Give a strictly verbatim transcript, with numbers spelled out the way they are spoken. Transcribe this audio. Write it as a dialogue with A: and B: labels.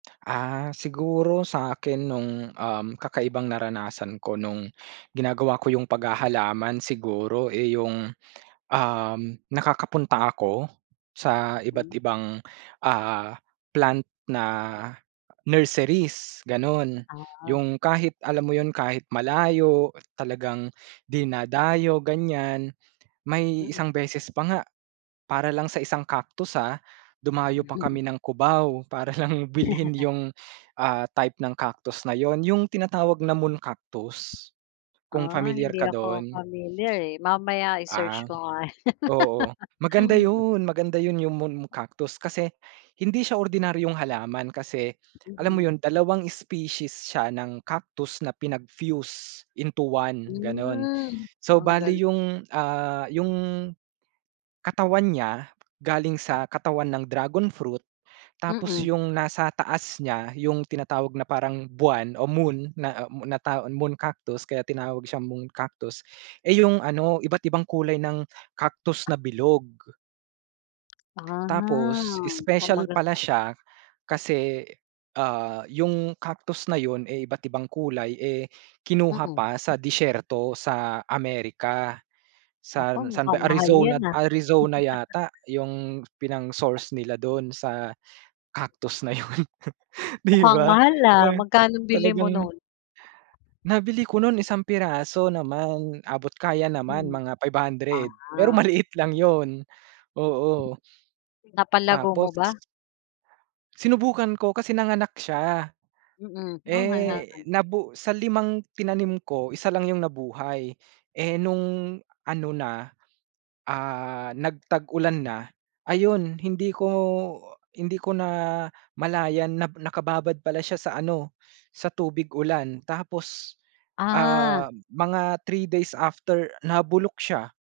A: Ah, siguro sa akin nung um kakaibang naranasan ko nung ginagawa ko yung paghahalaman siguro eh, yung um nakakapunta ako sa
B: Hmm.
A: iba't ibang ah, plant na nurseries gano'n.
B: Ah.
A: Yung kahit alam mo yun kahit malayo talagang dinadayo ganyan may
B: Mm.
A: isang beses pa nga, para lang sa isang Cactus, ah, dumayo pa
B: Mhm.
A: kami ng Cubao para lang bilhin yung, ah, type ng Cactus na yun. Yung tinatawag na Moon Cactus kung
B: Ah,
A: pamilyar
B: hindi
A: ka
B: ako
A: 'don.
B: familiar eh, mamaya i-search
A: Ah,
B: ko nga yan.
A: oo, maganda 'yun maganda 'yun, yung Moon Cactus, kasi hindi siya ordinaryong halaman kasi alam mo
B: Mhm.
A: 'yun dalawang species siya ng Cactus na pinag-fuse into one ganun.
B: Hmm,
A: So,
B: ang
A: bale
B: galing.
A: yung ah, yung katawan niya galing sa katawan ng Dragon Fruit tapos
B: Mm.
A: yung nasa taas niya yung tinatawag na parang buwan o moon na, ah, moon na tawa Moon Cactus kaya tinawag siyang Moon Cactus eh, yung ano iba't ibang kulay ng Cactus na bilog.
B: Ah,
A: Tapos
B: mukhang
A: special
B: maganda
A: pala siya kasi, ah, yung Cactus na yun eh, iba't-ibang kulay eh, kinuha
B: Mm.
A: pa sa disyerto sa Amerika,
B: Naku
A: san san ba
B: mukhang mahal yan
A: Arizona
B: ah.
A: Arizona yata yung pinang-source nila dun sa cactus na yun. 'Di
B: Mukhang
A: ba
B: mahal, ah,
A: na
B: magkanong bili mo
A: talagang
B: nun?
A: Nabili ko 'nun isang piraso naman, abot kaya naman
B: Hmm,
A: mga Five Hundred Pesos, pero
B: ah,
A: maliit lang 'yun, oo.
B: Napalago mo
A: Tapos.
B: ba?
A: Sinubukan ko kasi nanganak siya,
B: Mm, ah,
A: eh,
B: halaman.
A: nabu sa limang tinanim ko, isa lang yung nabuhay eh, nung ano na, ah, nagtag-ulan na ayon hindi ko hindi ko namalayan na nakababad pala siya sa ano sa tubig ulan tapos,
B: Ah,
A: ah, mga Three days after nabulok siya.